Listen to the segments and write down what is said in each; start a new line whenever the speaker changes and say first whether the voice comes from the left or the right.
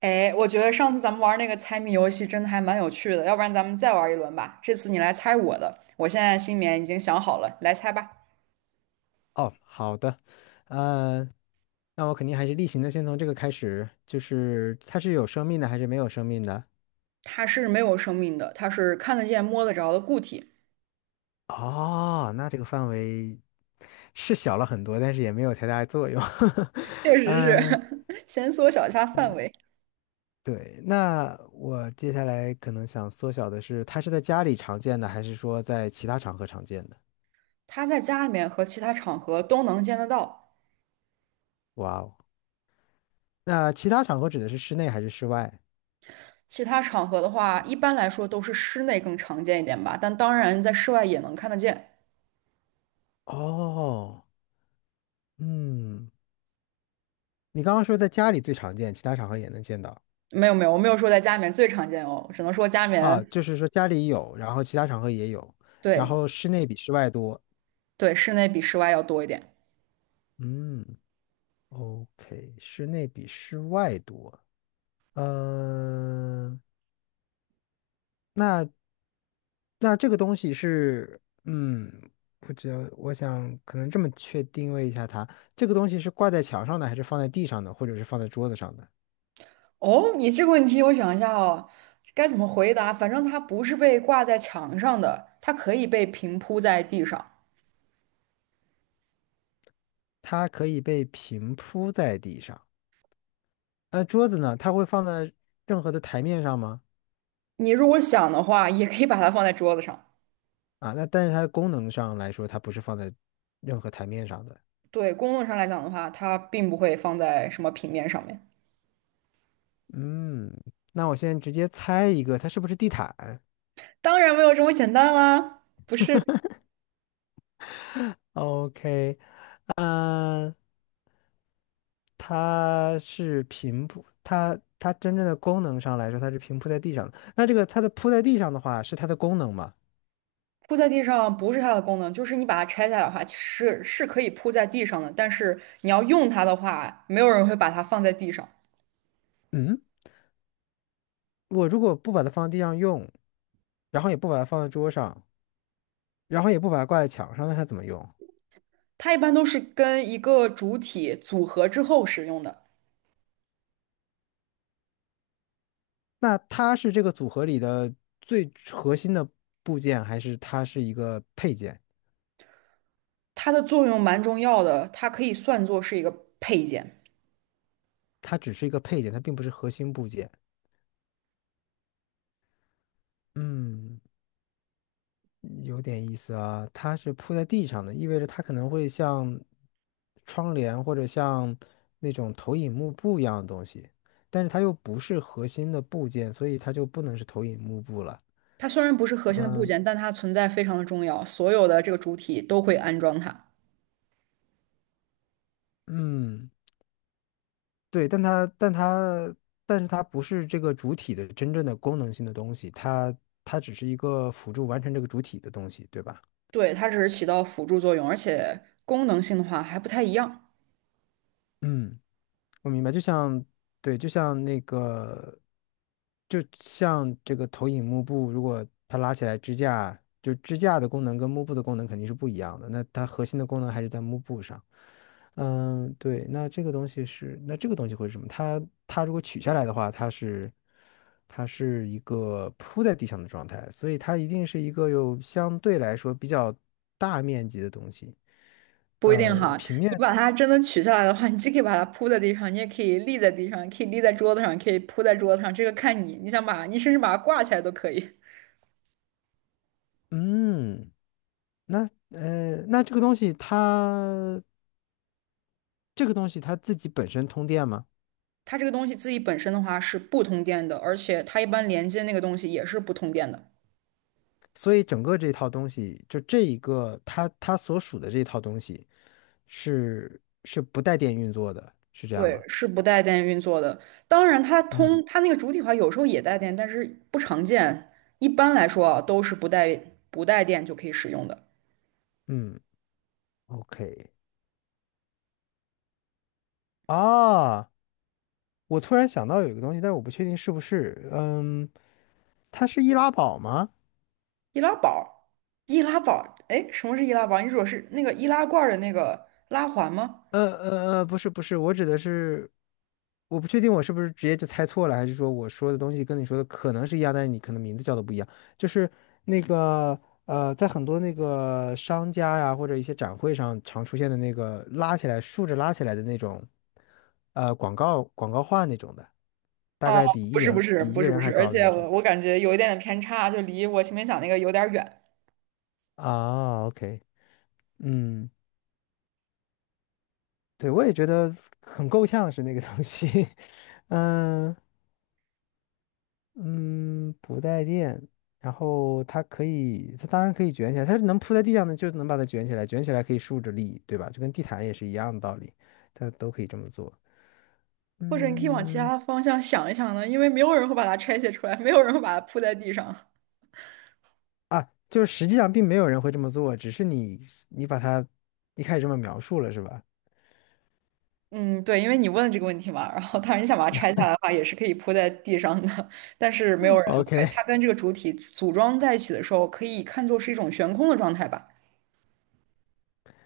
right: 哎，我觉得上次咱们玩那个猜谜游戏真的还蛮有趣的，要不然咱们再玩一轮吧。这次你来猜我的，我现在心里面已经想好了，来猜吧。
left: 哦，好的，呃，那我肯定还是例行的，先从这个开始，就是它是有生命的还是没有生命的？
right: 它是没有生命的，它是看得见、摸得着的固体。
left: 哦，那这个范围是小了很多，但是也没有太大的作用。
right: 确 实是，
left: 嗯，
right: 先缩小一下范围。
left: 对，那我接下来可能想缩小的是，它是在家里常见的，还是说在其他场合常见的？
right: 它在家里面和其他场合都能见得到。
left: 哇哦，那其他场合指的是室内还是室外？
right: 其他场合的话，一般来说都是室内更常见一点吧，但当然在室外也能看得见。
left: 哦，嗯，你刚刚说在家里最常见，其他场合也能见到。
right: 没有没有，我没有说在家里面最常见哦，只能说家里面，
left: 啊，就是说家里有，然后其他场合也有，然
right: 对
left: 后室内比室外多。
right: 对，室内比室外要多一点。
left: 嗯，OK，室内比室外多。嗯、那那这个东西是，不知道，我想可能这么确定位一下它，这个东西是挂在墙上的，还是放在地上的，或者是放在桌子上的？
right: 哦，你这个问题我想一下哦，该怎么回答？反正它不是被挂在墙上的，它可以被平铺在地上。
left: 它可以被平铺在地上。那桌子呢？它会放在任何的台面上吗？
right: 你如果想的话，也可以把它放在桌子上。
left: 啊，那但是它的功能上来说，它不是放在任何台面上的。
right: 对，公论上来讲的话，它并不会放在什么平面上面。
left: 嗯，那我现在直接猜一个，它是不是地毯？
right: 当然没有这么简单啦，不是
left: OK，嗯、它是平铺，它真正的功能上来说，它是平铺在地上的。那这个它的铺在地上的话，是它的功能吗？
right: 铺在地上不是它的功能，就是你把它拆下来的话，是可以铺在地上的，但是你要用它的话，没有人会把它放在地上。
left: 嗯，我如果不把它放在地上用，然后也不把它放在桌上，然后也不把它挂在墙上，那它怎么用？
right: 它一般都是跟一个主体组合之后使用的。
left: 那它是这个组合里的最核心的部件，还是它是一个配件？
right: 它的作用蛮重要的，它可以算作是一个配件。
left: 它只是一个配件，它并不是核心部件。嗯有点意思啊，它是铺在地上的，意味着它可能会像窗帘或者像那种投影幕布一样的东西，但是它又不是核心的部件，所以它就不能是投影幕布了。
right: 它虽然不是核心的部件，但它存在非常的重要，所有的这个主体都会安装它。
left: 嗯对，但它但是它不是这个主体的真正的功能性的东西，它只是一个辅助完成这个主体的东西，对吧？
right: 对，它只是起到辅助作用，而且功能性的话还不太一样，
left: 嗯。我明白，就像对，就像那个，就像这个投影幕布，如果它拉起来支架，就支架的功能跟幕布的功能肯定是不一样的。那它核心的功能还是在幕布上。嗯，对，那这个东西是，那这个东西会是什么？它它如果取下来的话，它是一个铺在地上的状态，所以它一定是一个有相对来说比较大面积的东西。
right: 不一定哈。
left: 平
right: 你
left: 面，
right: 把它真的取下来的话，你既可以把它铺在地上，你也可以立在地上，可以立在桌子上，可以铺在桌子上，这个看你，你想把你甚至把它挂起来都可以。
left: 嗯。那那这个东西它这个东西它自己本身通电吗？
right: 它这个东西自己本身的话是不通电的，而且它一般连接那个东西也是不通电的。
left: 所以整个这套东西，就这一个它所属的这套东西是不带电运作的，是这样
right: 对，
left: 吗？
right: 是不带电运作的。当然，它通
left: 嗯，
right: 它那个主体化有时候也带电，但是不常见。一般来说啊，都是不带电就可以使用的。
left: 嗯，OK 啊，我突然想到有一个东西，但是我不确定是不是，它是易拉宝吗？
right: 易拉宝，易拉宝，哎，什么是易拉宝？你说是那个易拉罐儿的那个拉环吗？
left: 不是不是，我指的是，我不确定我是不是直接就猜错了，还是说我说的东西跟你说的可能是一样，但是你可能名字叫的不一样。就是那个在很多那个商家呀或者一些展会上常出现的那个拉起来竖着拉起来的那种，广告画那种的，大
right: 啊，
left: 概比
right: 不
left: 一
right: 是，不
left: 人
right: 是，
left: 比一
right: 不
left: 个
right: 是，不
left: 人还
right: 是。而
left: 高的
right: 且
left: 那种。
right: 我感觉有一点点偏差，就离我前面讲那个有点远。
left: 啊，OK，嗯，对，我也觉得很够呛是那个东西，嗯。嗯，不带电，然后它可以，它当然可以卷起来，它是能铺在地上的，就能把它卷起来，卷起来可以竖着立，对吧？就跟地毯也是一样的道理，它都可以这么做。
right: 或者你可以往其他
left: 嗯，
right: 的方向想一想呢，因为没有人会把它拆卸出来，没有人会把它铺在地上。
left: 啊，就是实际上并没有人会这么做，只是你把它一开始这么描述了，是吧
right: 嗯，对，因为你问了这个问题嘛，然后当然你想把它拆下来的话，也是可以铺在地上的，但是没有人会。
left: ？OK，
right: 它跟这个主体组装在一起的时候，可以看作是一种悬空的状态吧。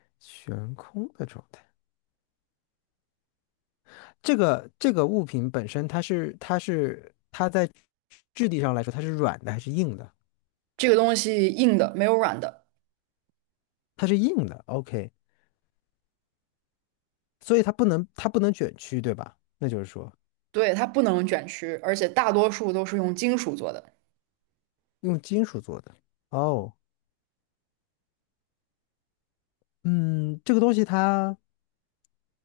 left: 悬空的状态，这个物品本身它在质地上来说它是软的还是硬的？
right: 这个东西硬的，没有软的，
left: 它是硬的，OK。所以它不能卷曲，对吧？那就是说
right: 对，它不能卷曲，而且大多数都是用金属做的，
left: 用金属做的。哦，嗯，这个东西它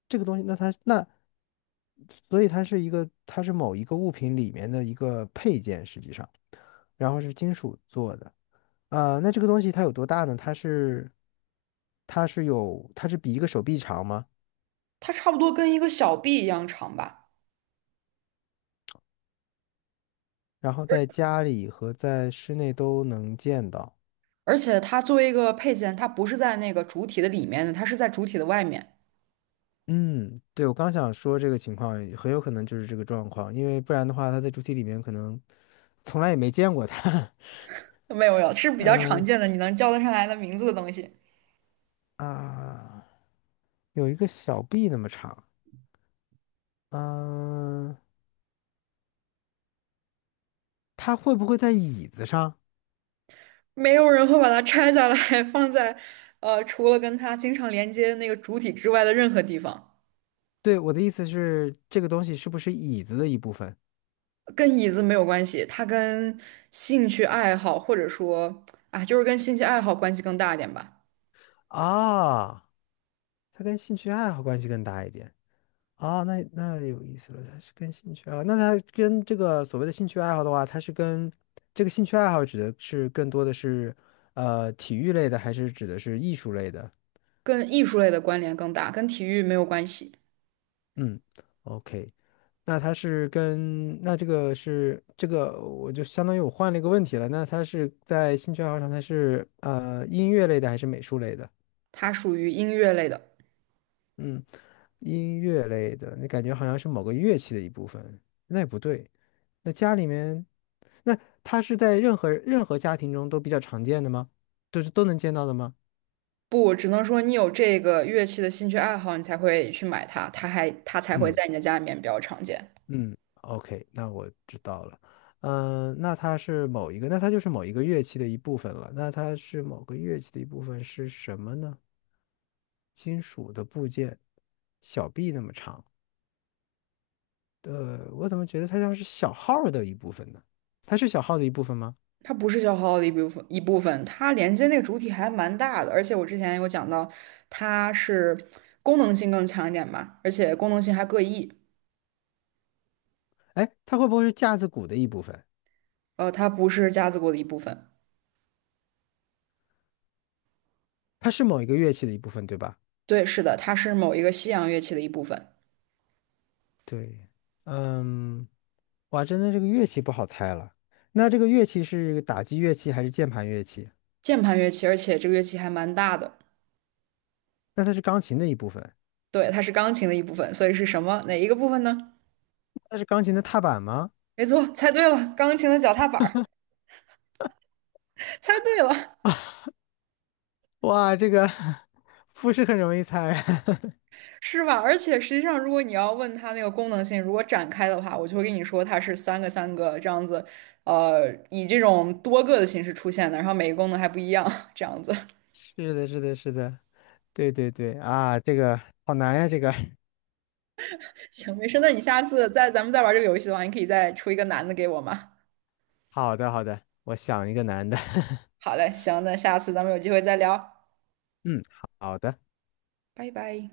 left: 这个东西，那所以它是某一个物品里面的一个配件，实际上，然后是金属做的。啊、那这个东西它有多大呢？它是比一个手臂长吗？
right: 它差不多跟一个小臂一样长吧。
left: 然后在家里和在室内都能见到。
right: 而且它作为一个配件，它不是在那个主体的里面的，它是在主体的外面。
left: 嗯，对，我刚想说这个情况很有可能就是这个状况，因为不然的话，它在主体里面可能从来也没见过它。
right: 没有没有，是 比较常
left: 嗯
right: 见的，你能叫得上来的名字的东西。
left: 啊，有一个小臂那么长。嗯，它会不会在椅子上？
right: 没有人会把它拆下来 放在，除了跟它经常连接那个主体之外的任何地方，
left: 对，我的意思是，这个东西是不是椅子的一部分？
right: 跟椅子没有关系，它跟兴趣爱好或者说啊，就是跟兴趣爱好关系更大一点吧，
left: 啊，它跟兴趣爱好关系更大一点。啊，那那有意思了，它是跟兴趣啊？那它跟这个所谓的兴趣爱好的话，它是跟这个兴趣爱好指的是更多的是体育类的，还是指的是艺术类的？
right: 跟艺术类的关联更大，跟体育没有关系，
left: 嗯，OK。那它是跟那这个是这个，我就相当于我换了一个问题了。那它是在兴趣爱好上，它是音乐类的还是美术类的？
right: 它属于音乐类的。
left: 嗯，音乐类的，你感觉好像是某个乐器的一部分，那也不对。那家里面，那它是在任何家庭中都比较常见的吗？都能见到的吗？
right: 不，只能说你有这个乐器的兴趣爱好，你才会去买它，它才会
left: 嗯。
right: 在你的家里面比较常见。
left: 嗯，OK，那我知道了。嗯、那它是某一个，那它就是某一个乐器的一部分了。那它是某个乐器的一部分是什么呢？金属的部件，小臂那么长。呃，我怎么觉得它像是小号儿的一部分呢？它是小号的一部分吗？
right: 它不是消耗的一部分，它连接那个主体还蛮大的，而且我之前有讲到，它是功能性更强一点嘛，而且功能性还各异，
left: 哎，它会不会是架子鼓的一部分？
right: 它不是架子鼓的一部分。
left: 它是某一个乐器的一部分，对吧？
right: 对，是的，它是某一个西洋乐器的一部分，
left: 对，嗯，哇，真的这个乐器不好猜了。那这个乐器是打击乐器还是键盘乐器？
right: 键盘乐器，而且这个乐器还蛮大的。
left: 那它是钢琴的一部分，
right: 对，它是钢琴的一部分，所以是什么？哪一个部分呢？
left: 那是钢琴的踏板吗？
right: 没错，猜对了，钢琴的脚踏板儿，猜对了。
left: 哇，这个 不是很容易猜。
right: 是吧？而且实际上，如果你要问它那个功能性，如果展开的话，我就会跟你说它是三个三个这样子，以这种多个的形式出现的，然后每个功能还不一样，这样子。
left: 是的，是的，是的，对对对啊，这个好难呀，这个。
right: 行，没事，那你下次再咱们再玩这个游戏的话，你可以再出一个难的给我吗？
left: 好的，好的，我想一个难的。
right: 好嘞，行，那下次咱们有机会再聊，
left: 嗯，好的。
right: 拜拜。